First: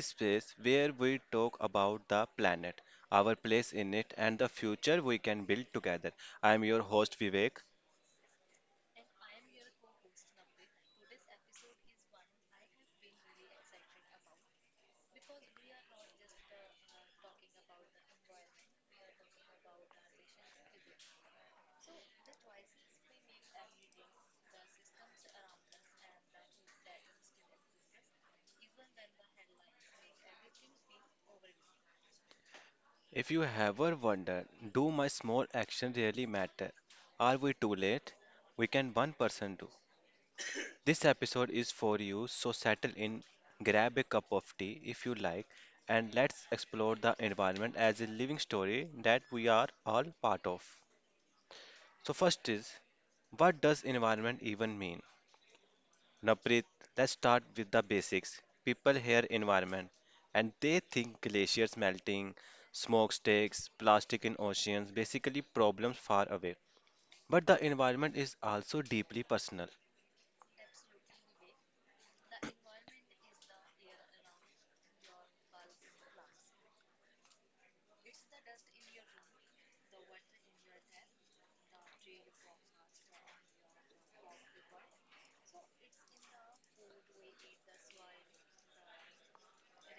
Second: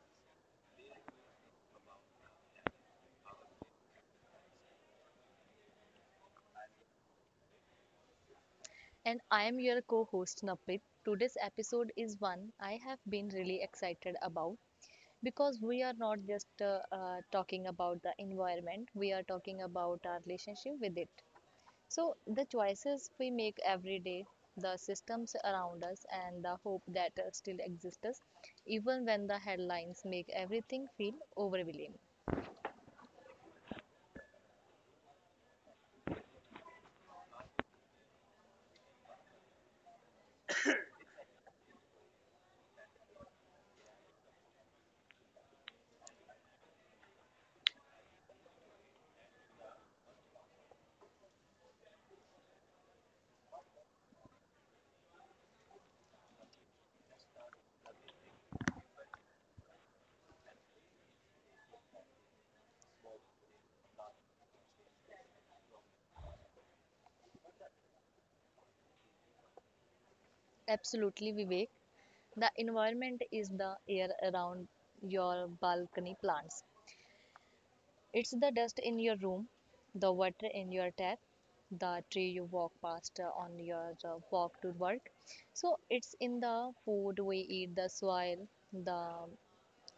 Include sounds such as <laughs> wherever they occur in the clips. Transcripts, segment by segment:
space where we talk about the planet, our place in it, and the future we can build together. I am your host, Vivek. And I am your co host Napit. Today's episode is one I have been really excited about because we are not just talking about the environment, we are talking about our relationship with it. So, the choices we make every day, the systems around us, and the hope that still exists, even when the headlines make everything feel overwhelming. If you ever wonder, do my small action really matter? Are we too late? We can one person do. This episode is for you, so settle in, grab a cup of tea if you like, and let's explore the environment as a living story that we are all part of. So, first is, what does environment even mean? Naprit, let's start with the basics. People hear environment and they think glaciers melting, smokestacks, plastic in oceans, basically problems far away. But the environment is also deeply personal. Absolutely, Vivek. The environment is the air around your balcony plants. It's the dust in your room, the water in your tap, the tree you walk past on your walk to work. So it's in the food we eat, the soil, the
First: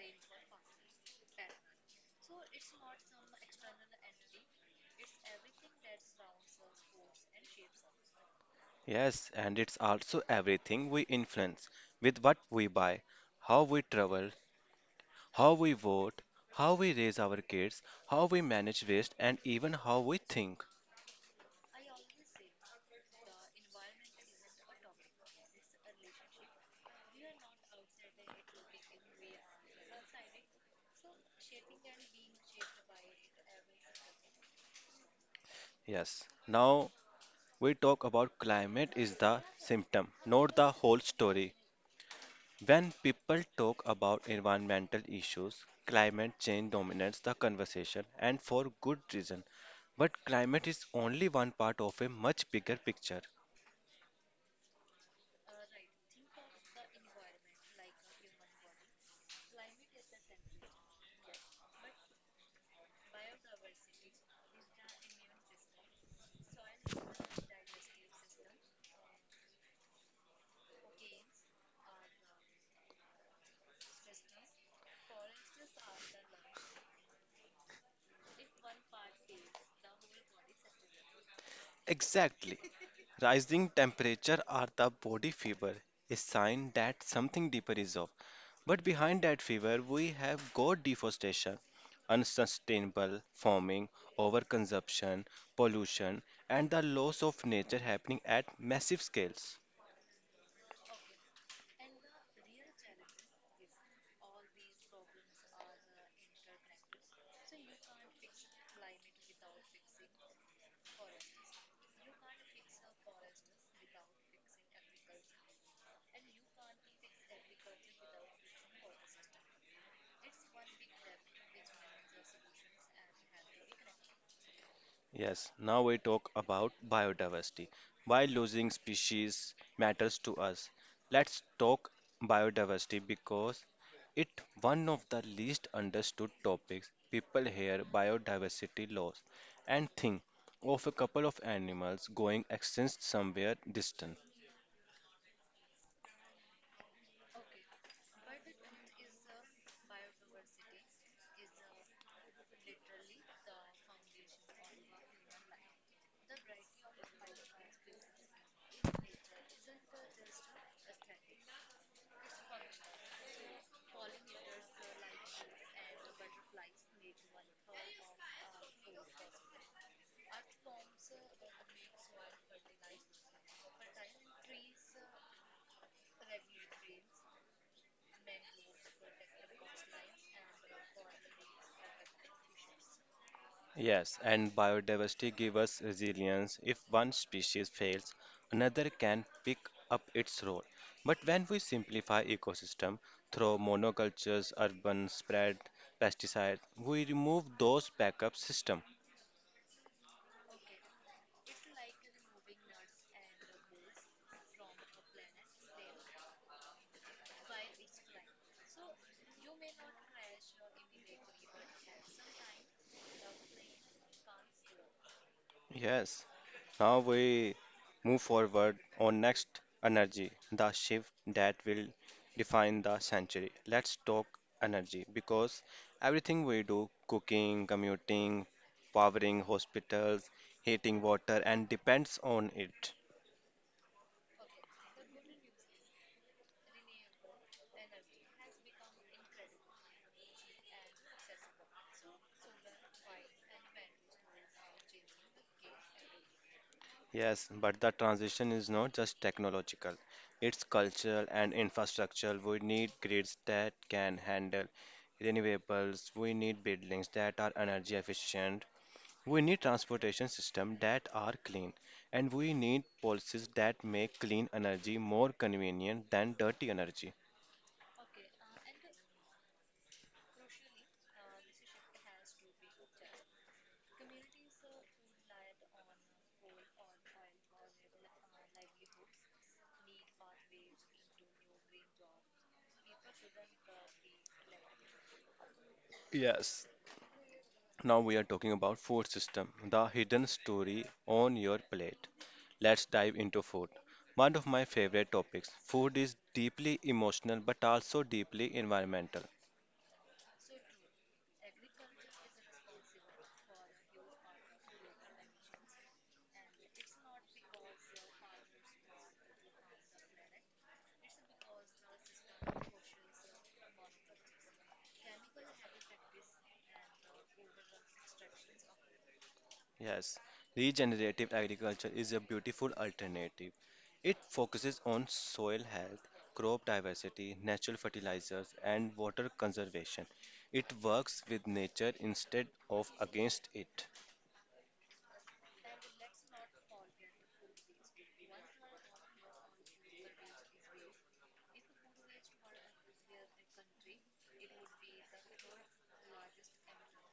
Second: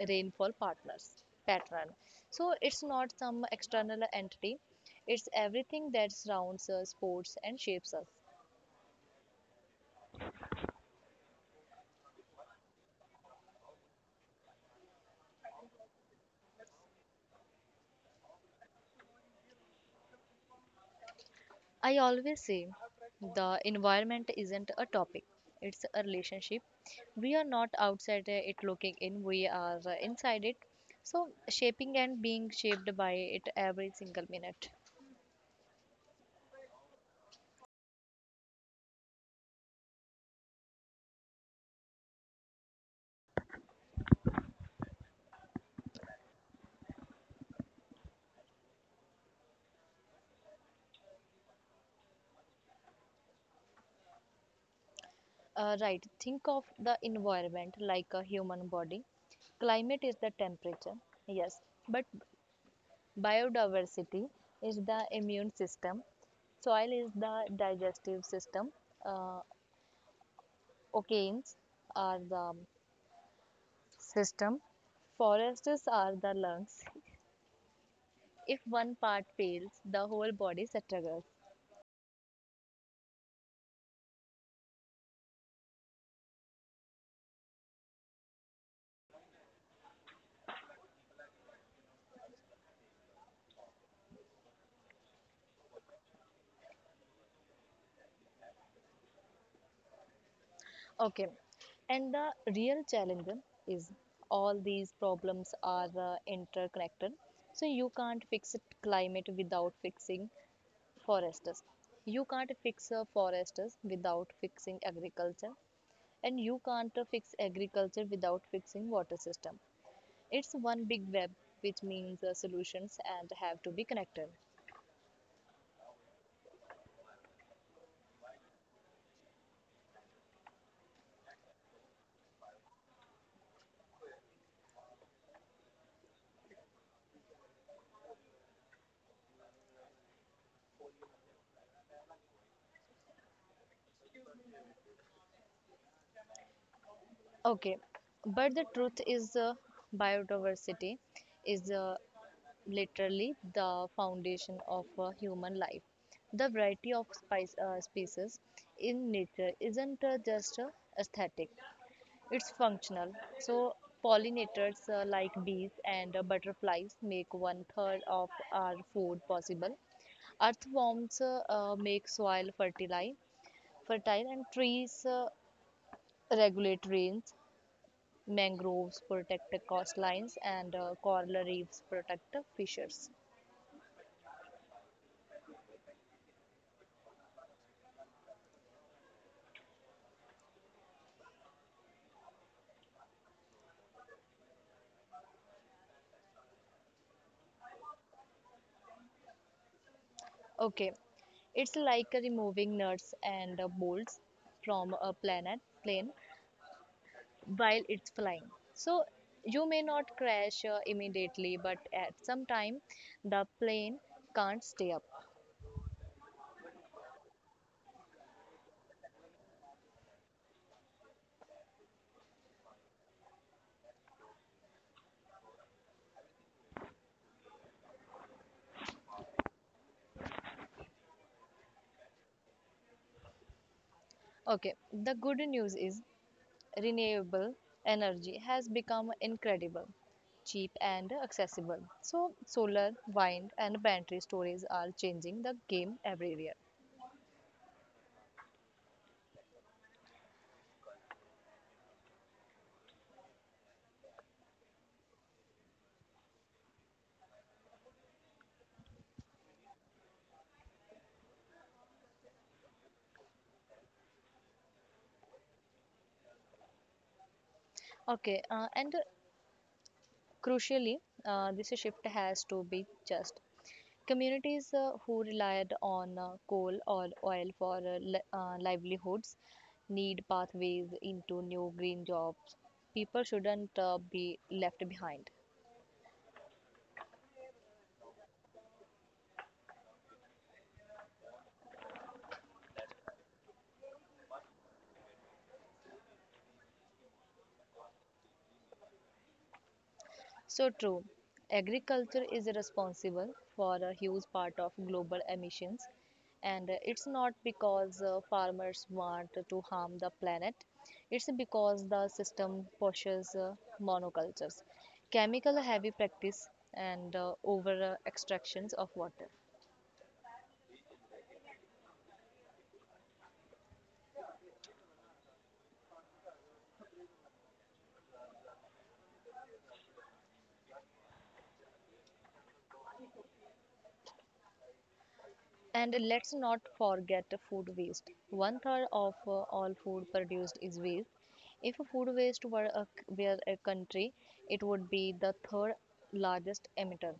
rainfall partners pattern. So it's not some external entity. It's everything that surrounds us, supports and shapes us. Yes, and it's also everything we influence with what we buy, how we travel, how we vote, how we raise our kids, how we manage waste, and even how we think. I always say the environment isn't a topic, it's a relationship. We are not outside it looking in, we are inside it. So, shaping and being shaped by it every single minute. Yes. Now, we talk about climate is the symptom, not the whole story. When people talk about environmental issues, climate change dominates the conversation and for good reason. But climate is only one part of a much bigger picture. Right, think of the environment like a human body. Climate is the temperature, yes, but biodiversity is the immune system, soil is the digestive system, uh, oceans are the system. Forests are the lungs. If one part fails, the whole body struggles. Exactly. Rising temperature or the body fever is sign that something deeper is up. But behind that fever, we have got deforestation, unsustainable farming, overconsumption, pollution, and the loss of nature happening at massive scales. Okay, and the real challenge is all these problems are interconnected. So you can't fix it climate without fixing forests. You can't fix forests without fixing agriculture, and you can't fix agriculture without fixing water system. It's one big web, which means solutions and have to be connected. Yes, now we talk about biodiversity. Why losing species matters to us. Let's talk biodiversity because it one of the least understood topics. People hear biodiversity loss and think of a couple of animals going extinct somewhere distant. Okay, but the truth is biodiversity is literally the foundation of human life. The variety of species in nature isn't just aesthetic, it's functional. So, pollinators like bees and butterflies make one third of our food possible. Earthworms make soil fertile, and trees regulate rains, mangroves protect coastlines, and coral reefs protect fishers. Yes, and biodiversity gives us resilience. If one species fails, another can pick up its role. But when we simplify ecosystem through monocultures, urban spread, pesticides, we remove those backup system. Okay, it's like removing nuts and bolts from a planet plane while it's flying. So you may not crash immediately, but at some time the plane can't stay up. Yes. Now we move forward on next energy, the shift that will define the century. Let's talk energy because everything we do, cooking, commuting, powering hospitals, heating water, and depends on it. Okay, the good news is renewable energy has become incredible, cheap and accessible. So solar, wind and battery storage are changing the game everywhere. Yes, but the transition is not just technological, it's cultural and infrastructural. We need grids that can handle renewables, we need buildings that are energy efficient. We need transportation systems that are clean, and we need policies that make clean energy more convenient than dirty energy. Okay, and crucially, this shift has to be just. Communities who relied on coal or oil for livelihoods need pathways into new green jobs. People shouldn't be left behind. Yes. Now we are talking about food system, the hidden story on your plate. Let's dive into food. One of my favorite topics. Food is deeply emotional but also deeply environmental. So true. Agriculture is responsible for a huge part of global emissions, and it's not because farmers want to harm the planet, it's because the system pushes monocultures, chemical heavy practice, and over extractions of water. Yes, regenerative agriculture is a beautiful alternative. It focuses on soil health, crop diversity, natural fertilizers, and water conservation. It works with nature instead of against it. And let's not forget food waste. One third of all food produced is waste. If food waste were were a country, it would be the third largest emitter.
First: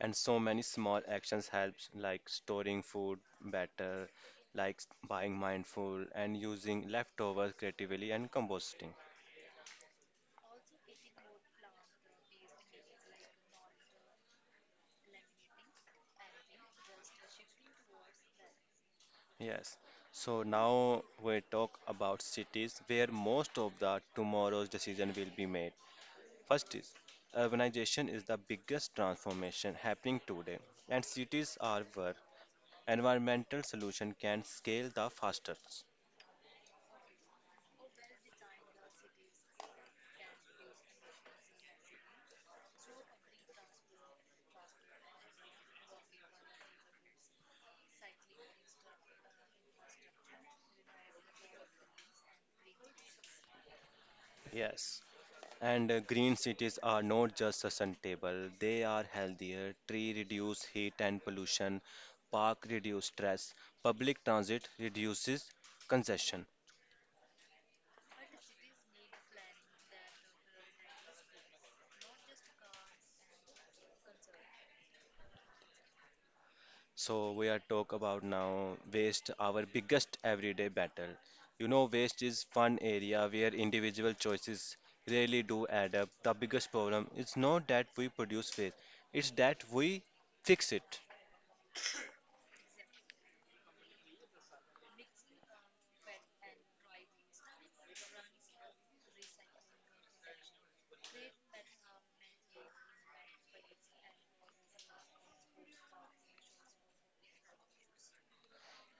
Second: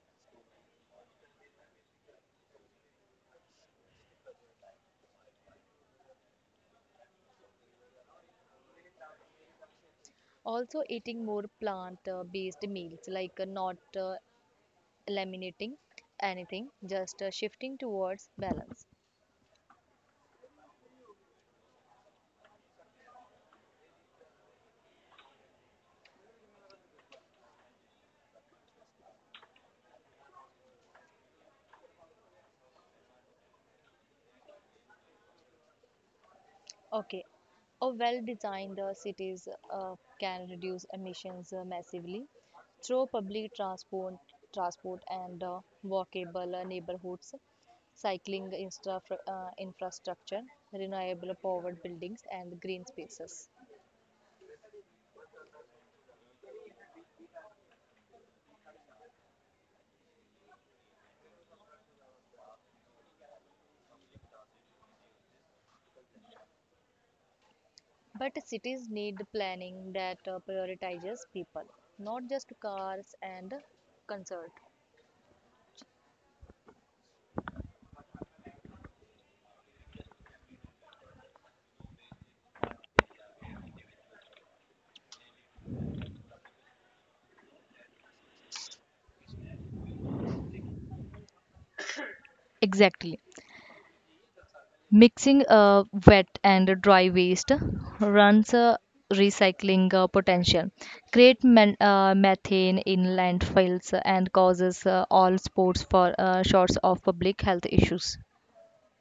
And so many small actions helps, like storing food better, like buying mindful and using leftovers creatively and composting. Also, eating more plant based meals, like not eliminating anything, just shifting towards balance. Yes. So now we talk about cities where most of the tomorrow's decision will be made. First is urbanization is the biggest transformation happening today, and cities are where environmental solution can scale the fastest. Okay. A well-designed cities can reduce emissions massively through public transport and walkable neighborhoods, cycling infrastructure, renewable powered buildings, and green spaces. Yes. And green cities are not just sustainable, they are healthier. Tree reduce heat and pollution, park reduce stress, public transit reduces congestion. But cities need planning that prioritizes people, not just cars and concert. So we are talk about now waste, our biggest everyday battle. You know, waste is one area where individual choices really do add up. The biggest problem is not that we produce waste, it's that we fix it. Exactly. Mixing wet and dry waste runs a recycling potential, create methane in landfills and causes all sports for shorts of public health issues.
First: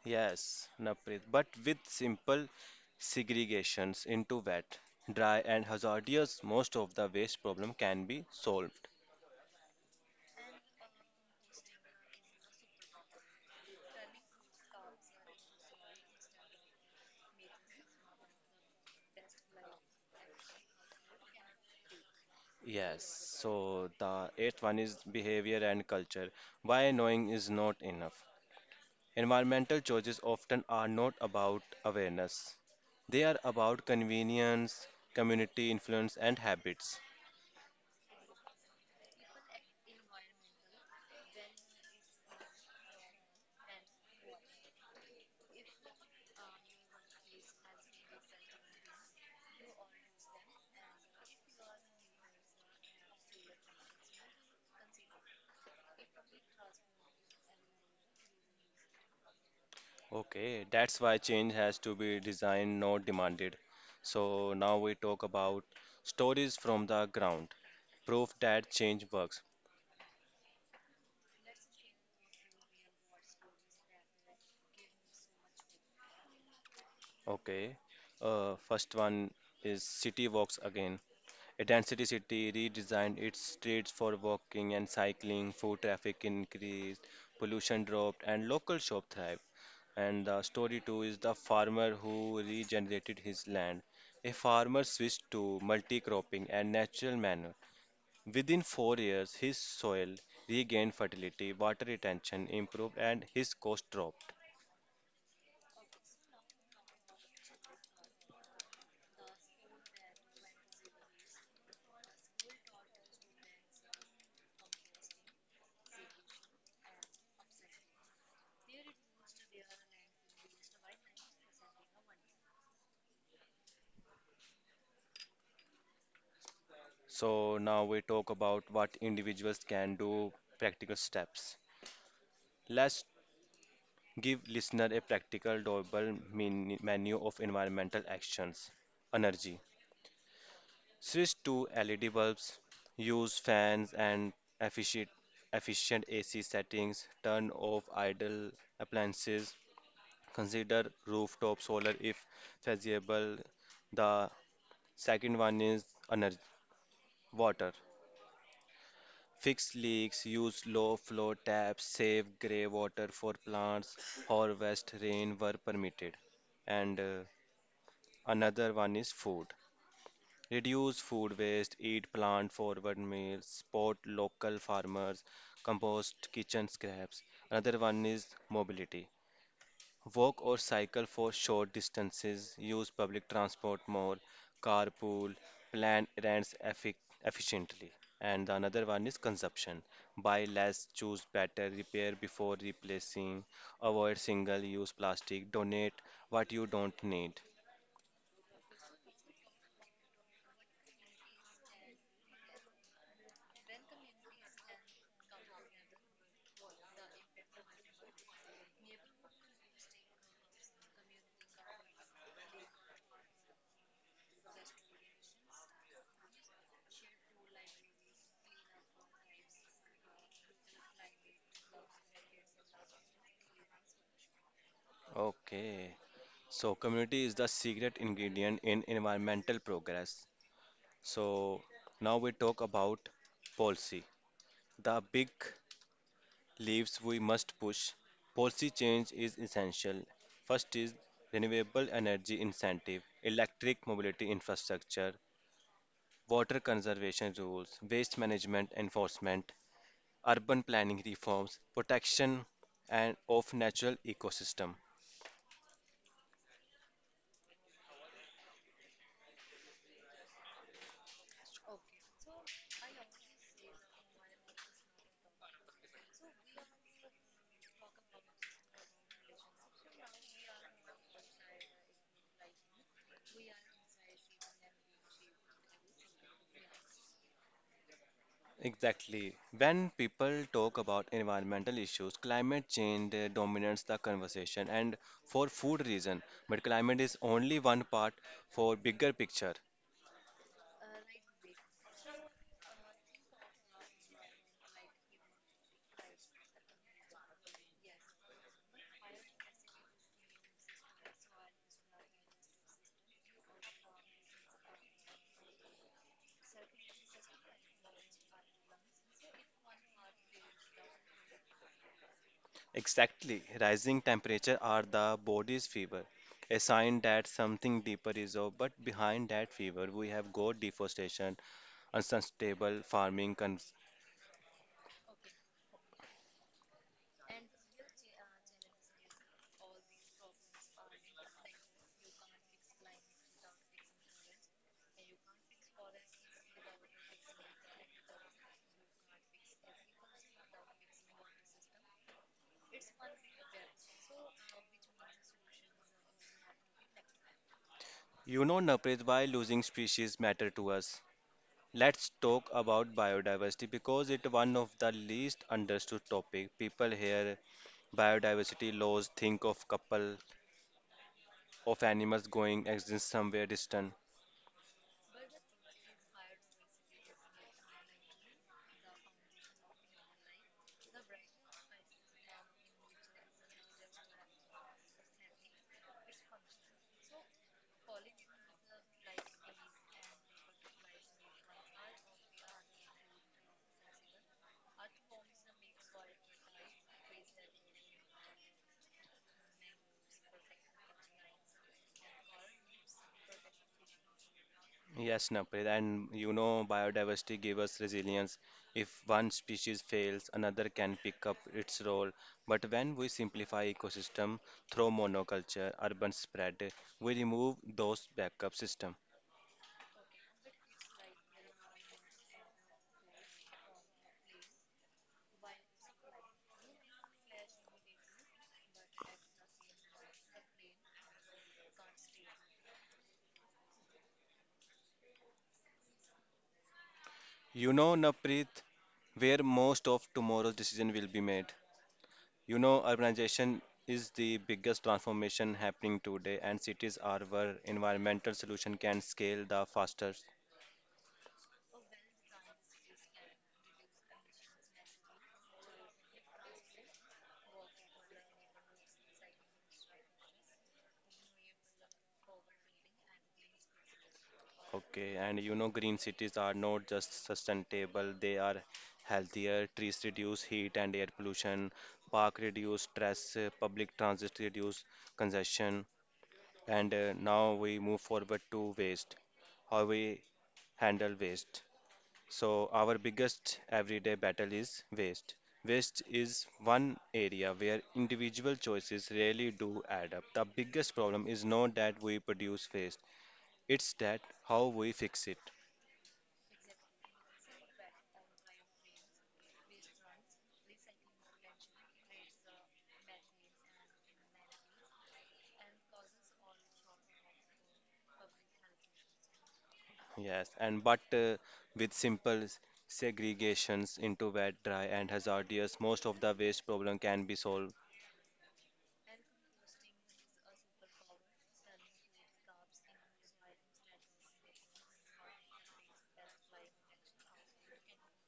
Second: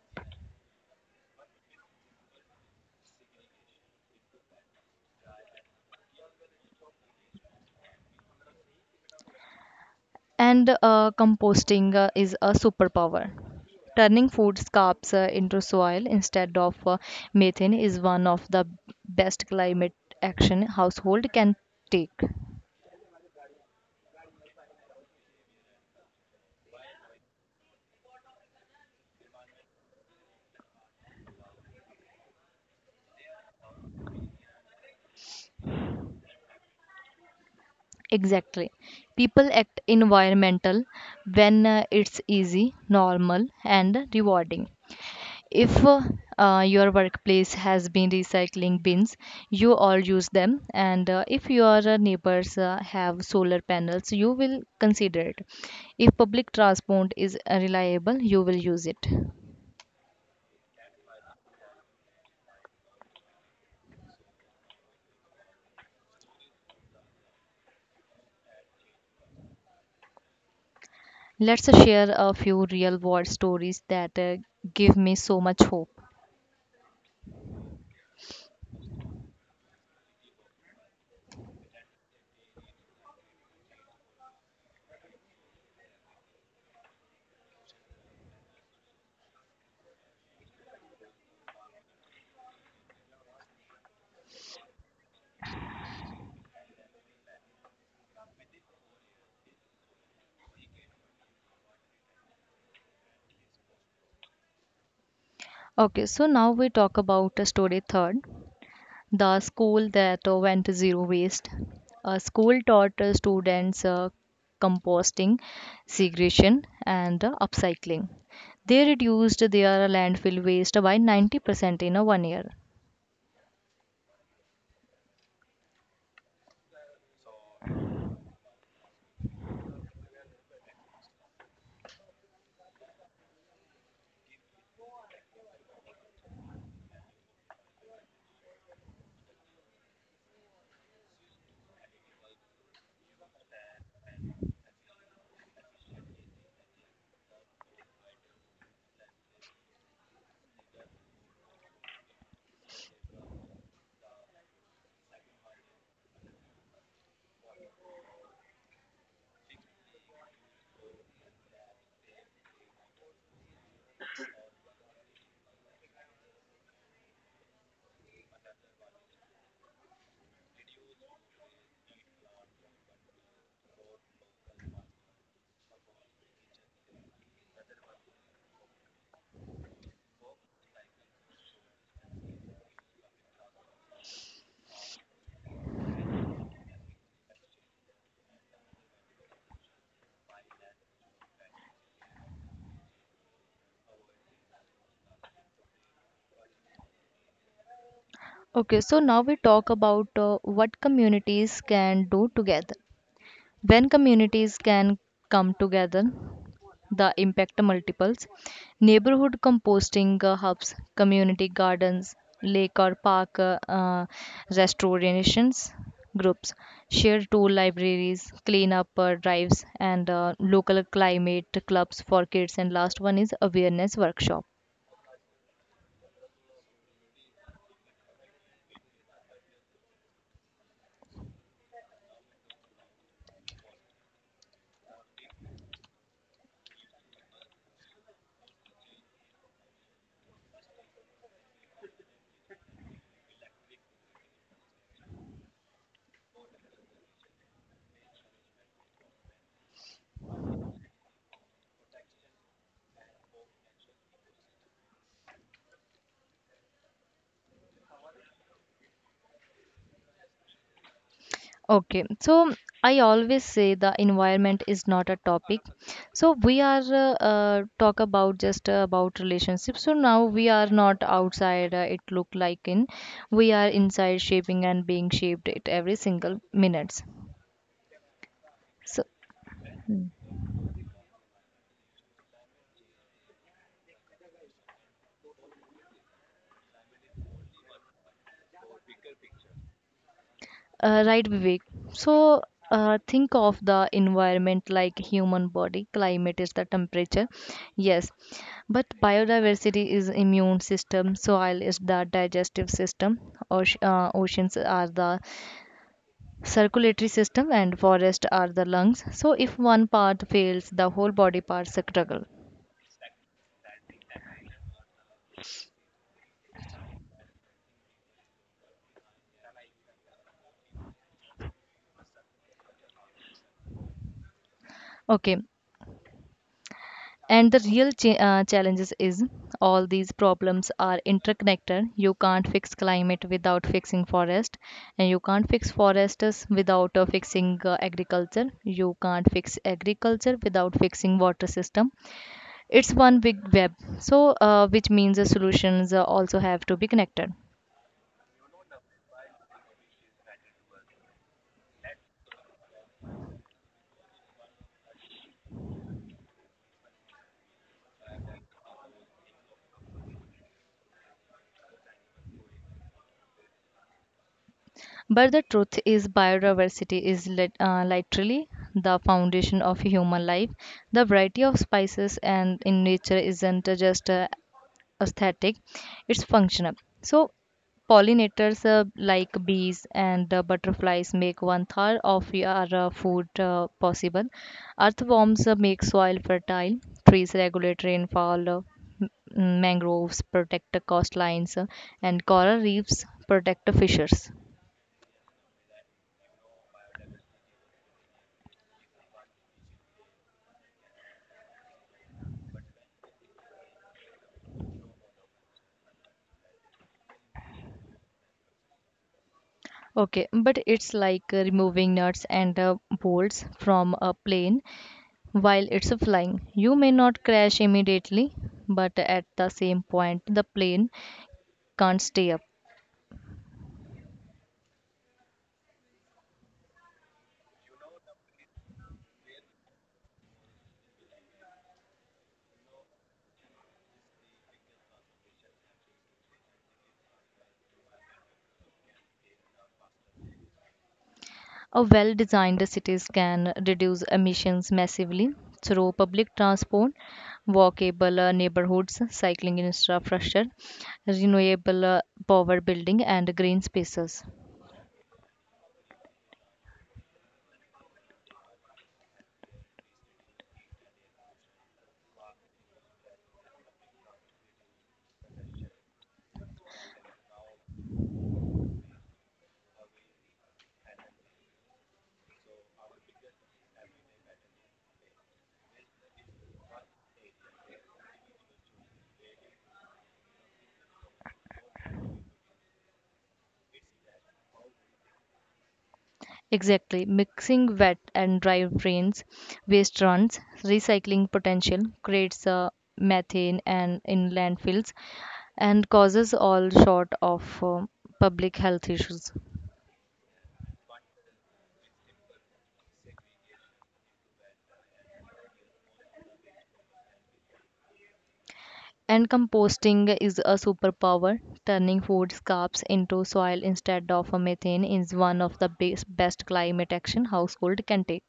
Yes, Naprit, but with simple segregations into wet, dry, and hazardous, most of the waste problem can be solved. And composting is a superpower. Turning food scraps into soil instead of methane is one of the best climate action household can take. Yes, so the eighth one is behavior and culture. Why knowing is not enough. Environmental choices often are not about awareness. They are about convenience, community influence, and habits. Exactly. People act environmental when it's easy, normal, and rewarding. If your workplace has been recycling bins, you all use them, and if your neighbors have solar panels, you will consider it. If public transport is reliable, you will use it. Okay, that's why change has to be designed, not demanded. So now we talk about stories from the ground, proof that change works. Let's share a few real world stories that give me so much hope. Okay, first one is city walks again. A density city redesigned its streets for walking and cycling, foot traffic increased, pollution dropped, and local shop thrived. And the story two is the farmer who regenerated his land. A farmer switched to multi-cropping and natural manure. Within 4 years, his soil regained fertility, water retention improved, and his cost dropped. Okay, so now we talk about story third. The school that went zero waste. A school taught students composting, segregation, and upcycling. They reduced their landfill waste by 90% in a 1 year. So now we talk about what individuals can do, practical steps. Let's give listener a practical, doable menu of environmental actions. Energy. Switch to LED bulbs, use fans and efficient, efficient AC settings, turn off idle appliances, consider rooftop solar if feasible. The second one is energy, water. Fix leaks, use low flow taps, save grey water for plants, harvest rain where permitted. And another one is food. Reduce food waste, eat plant forward meals, support local farmers, compost kitchen scraps. Another one is mobility. Walk or cycle for short distances, use public transport more, carpool, plan errands efficiently. And the another one is consumption. Buy less, choose better, repair before replacing, avoid single use plastic, donate what you don't need. Okay, so now we talk about what communities can do together. When communities can come together, the impact multiples. Neighborhood composting hubs, community gardens, lake or park restorations groups, shared tool libraries, cleanup drives, and local climate clubs for kids. And last one is awareness workshop. Okay. So community is the secret ingredient in environmental progress. So now we talk about policy. The big leaves we must push. Policy change is essential. First is renewable energy incentive, electric mobility infrastructure, water conservation rules, waste management enforcement, urban planning reforms, protection and of natural ecosystem. Okay, so I always say the environment is not a topic. So we are talk about just about relationships. So now we are not outside. It look like in we are inside shaping and being shaped It every single minutes. So, Exactly. When hmm. people talk about environmental issues, climate change dominates the conversation and for food reason. But climate is only one part for bigger picture. Right, Vivek. So, think of the environment like human body. Climate is the temperature. Yes, but biodiversity is immune system. Soil is the digestive system. Oceans are the circulatory system, and forest are the lungs. So, if one part fails, the whole body parts struggle. Exactly. Rising temperature are the body's fever, a sign that something deeper is up. But behind that fever, we have got deforestation, unsustainable farming. Okay, and the real challenges is all these problems are interconnected. You can't fix climate without fixing forest, and you can't fix forests without fixing agriculture. You can't fix agriculture without fixing water system. It's one big web. So, which means the solutions also have to be connected. You know, Naprit, why losing species matter to us? Let's talk about biodiversity because it's one of the least understood topic. People hear biodiversity laws, think of couple of animals going extinct somewhere distant. But the truth is, biodiversity is literally the foundation of human life. The variety of spices and in nature isn't just aesthetic, it's functional. So pollinators like bees and butterflies make one third of your food possible. Earthworms make soil fertile. Trees regulate rainfall. M- Mangroves protect the coastlines, and coral reefs protect the fishers. Yes, Naprit, and you know biodiversity give us resilience. If one species fails, another can pick up its role. But when we simplify ecosystem through monoculture, urban spread, we remove those backup system. Okay, but it's like removing nuts and bolts from a plane. While it's flying, you may not crash immediately, but at the same point, the plane can't stay up. You know, Naprit, where most of tomorrow's decision will be made. You know, urbanization is the biggest transformation happening today, and cities are where environmental solution can scale the fastest. A well designed cities can reduce emissions massively through public transport, walkable neighborhoods, cycling infrastructure, renewable power building, and green spaces. Okay, and you know, green cities are not just sustainable, they are healthier. Trees reduce heat and air pollution, park reduce stress, public transit reduce congestion, and now we move forward to waste, how we handle waste. So, our biggest everyday battle is waste. Waste is one area where individual choices really do add up. The biggest problem is not that we produce waste, it's that how we fix it. Exactly. Mixing wet and dry rains, waste runs, recycling potential creates methane and in landfills and causes all sort of public health issues. Yes, and but with simple segregations into wet, dry, and hazardous, most of the waste problem can be solved. And composting is a superpower. Turning food scraps into soil instead of a methane is one of the best climate action household can take.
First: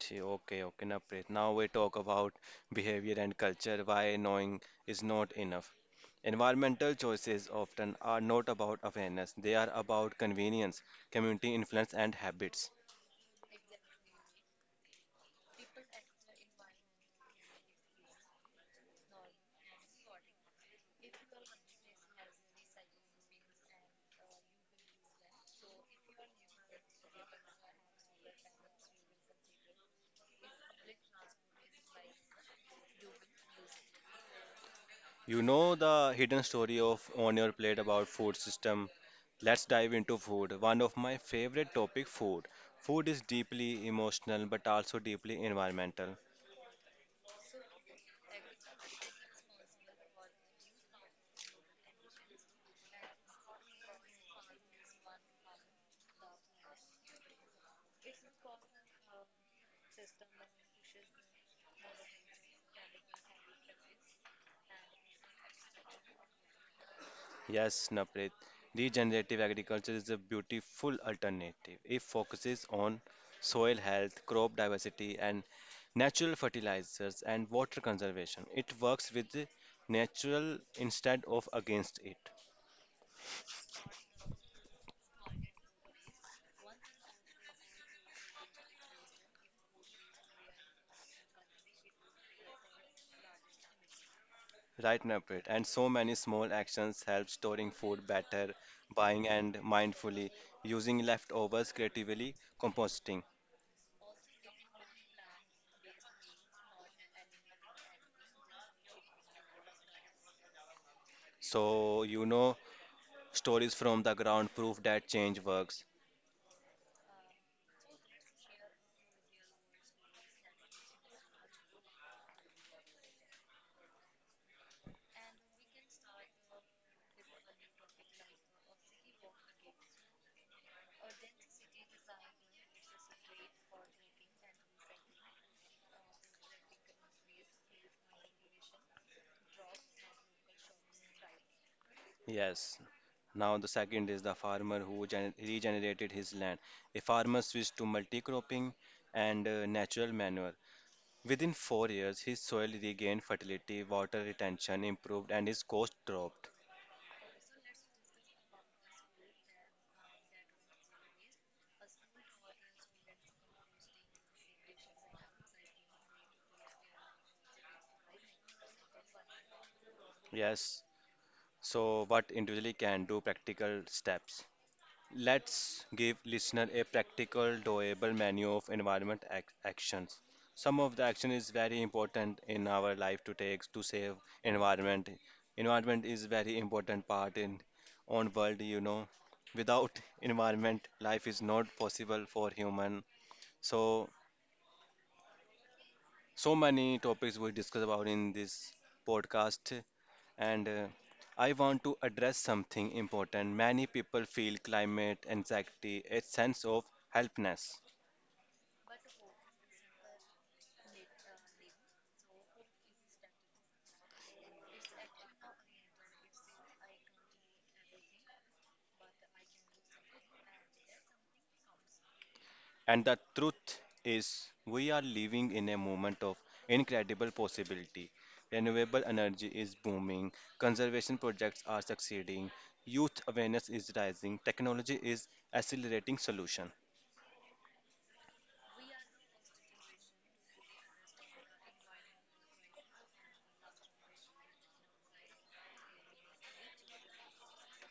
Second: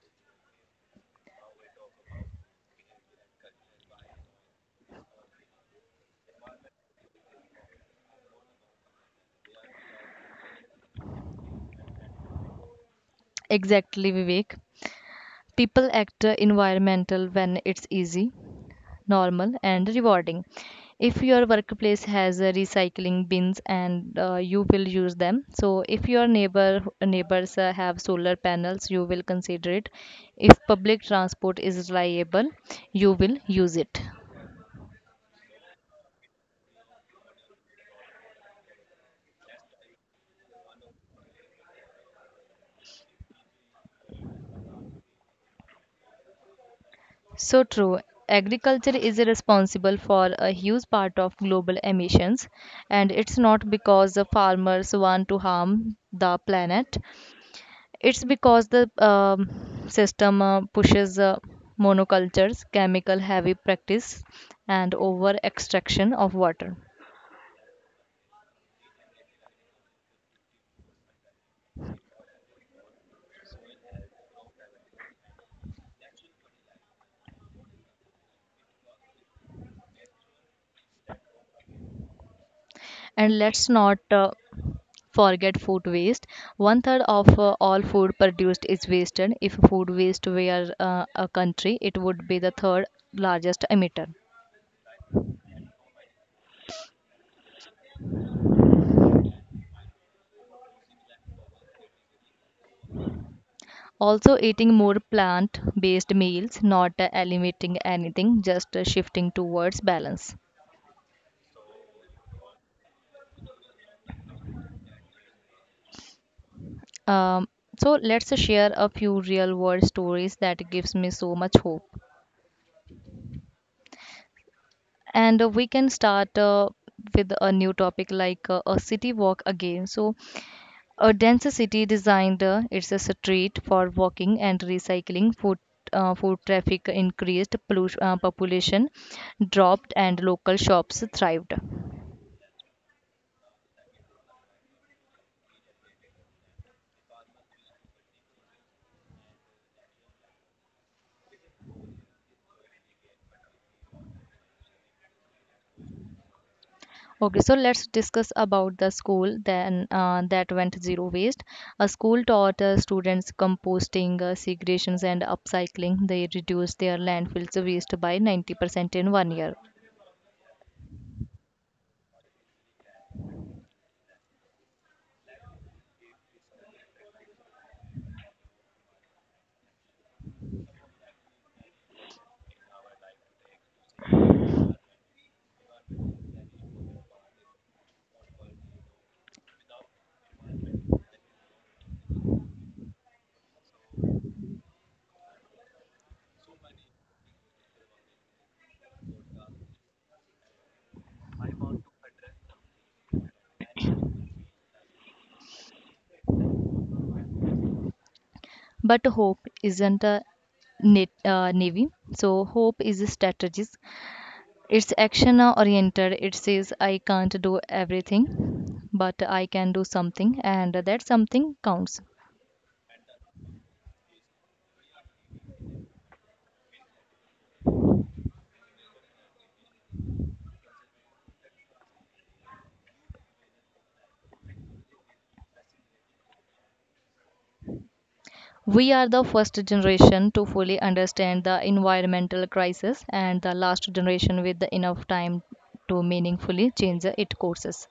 Gee. Okay, okay, Naprit. Now we talk about behavior and culture, why knowing is not enough. Environmental choices often are not about awareness, they are about convenience, community influence, and habits. Exactly, Vivek. People act environmental when it's easy, normal, and rewarding. If your workplace has recycling bins and you will use them. So if your neighbors have solar panels, you will consider it. If public transport is reliable, you will use it. You know the hidden story of on your plate about food system. Let's dive into food. One of my favorite topic, food. Food is deeply emotional but also deeply environmental. So true. Agriculture is responsible for a huge part of global emissions, and it's not because the farmers want to harm the planet. It's because the system pushes monocultures, chemical heavy practice, and over extraction of water. Yes, Naprit. Regenerative agriculture is a beautiful alternative. It focuses on soil health, crop diversity, and natural fertilizers and water conservation. It works with the natural instead of against it. And let's not forget food waste. One third of all food produced is wasted. If food waste were a country, it would be the third largest emitter. Right, Naprit. And so many small actions help storing food better, buying and mindfully, using leftovers creatively, composting. Also, eating more plant based meals, not eliminating anything, just shifting towards balance. So, you know, stories from the ground prove that change works. Um, so let's share a few real world stories that gives me so much hope. And we can start with a new topic like a city walk again. So a dense city designed it's a street for walking and recycling food traffic increased, population dropped, and local shops thrived. Yes. Now, the second is the farmer who regenerated his land. A farmer switched to multi-cropping and natural manure. Within 4 years, his soil regained fertility, water retention improved, and his cost dropped. Okay, so let's discuss about the school then that went zero waste. A school taught students composting, segregations, and upcycling. They reduced their landfills waste by 90% in 1 year. Yes. So, what individually can do practical steps? Let's give listener a practical, doable menu of environment actions. Some of the action is very important in our life to take to save environment. Environment is very important part in on world, you know. Without <laughs> environment, life is not possible for human. So so many topics we discuss about in this podcast, and I want to address something important. Many people feel climate anxiety, a sense of helplessness, But hope isn't a navy. So hope is a strategy. It's action oriented. It says I can't do everything, but I can do something, and that something counts. and the truth is, we are living in a moment of incredible possibility. Renewable energy is booming, conservation projects are succeeding, youth awareness is rising, technology is accelerating solution. We are the first generation to fully understand the environmental crisis and the last generation with the enough time to meaningfully change its courses.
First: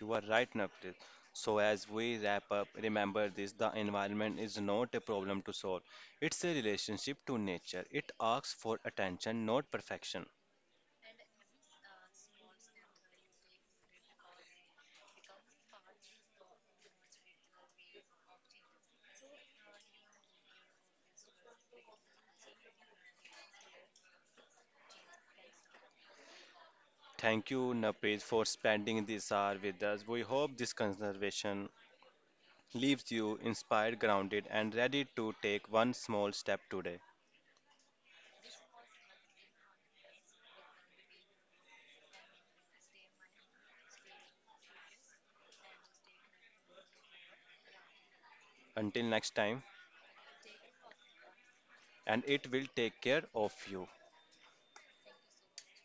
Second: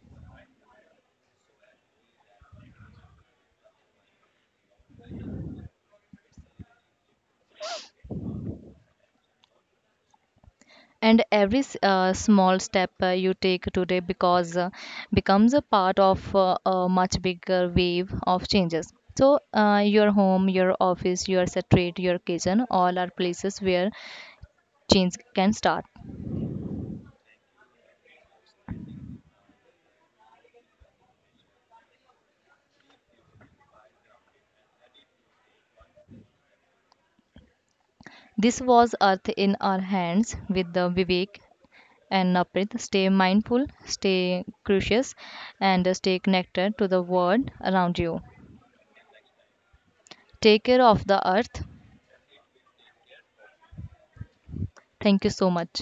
You are right, Navdeep. So, as we wrap up, remember this the environment is not a problem to solve, it's a relationship to nature. It asks for attention, not perfection. And every small step you take today because becomes a part of a much bigger wave of changes. So your home, your office, your street, your kitchen, all are places where change can start. Thank you, Navdeep, for spending this hour with us. We hope this conservation leaves you inspired, grounded, and ready to take one small step today. This was Earth in Our Hands with the Vivek and Naprit. Stay mindful, stay curious, and stay connected to the world around you. Until next time, Take care of the earth. and it will take care of you. Thank you so much.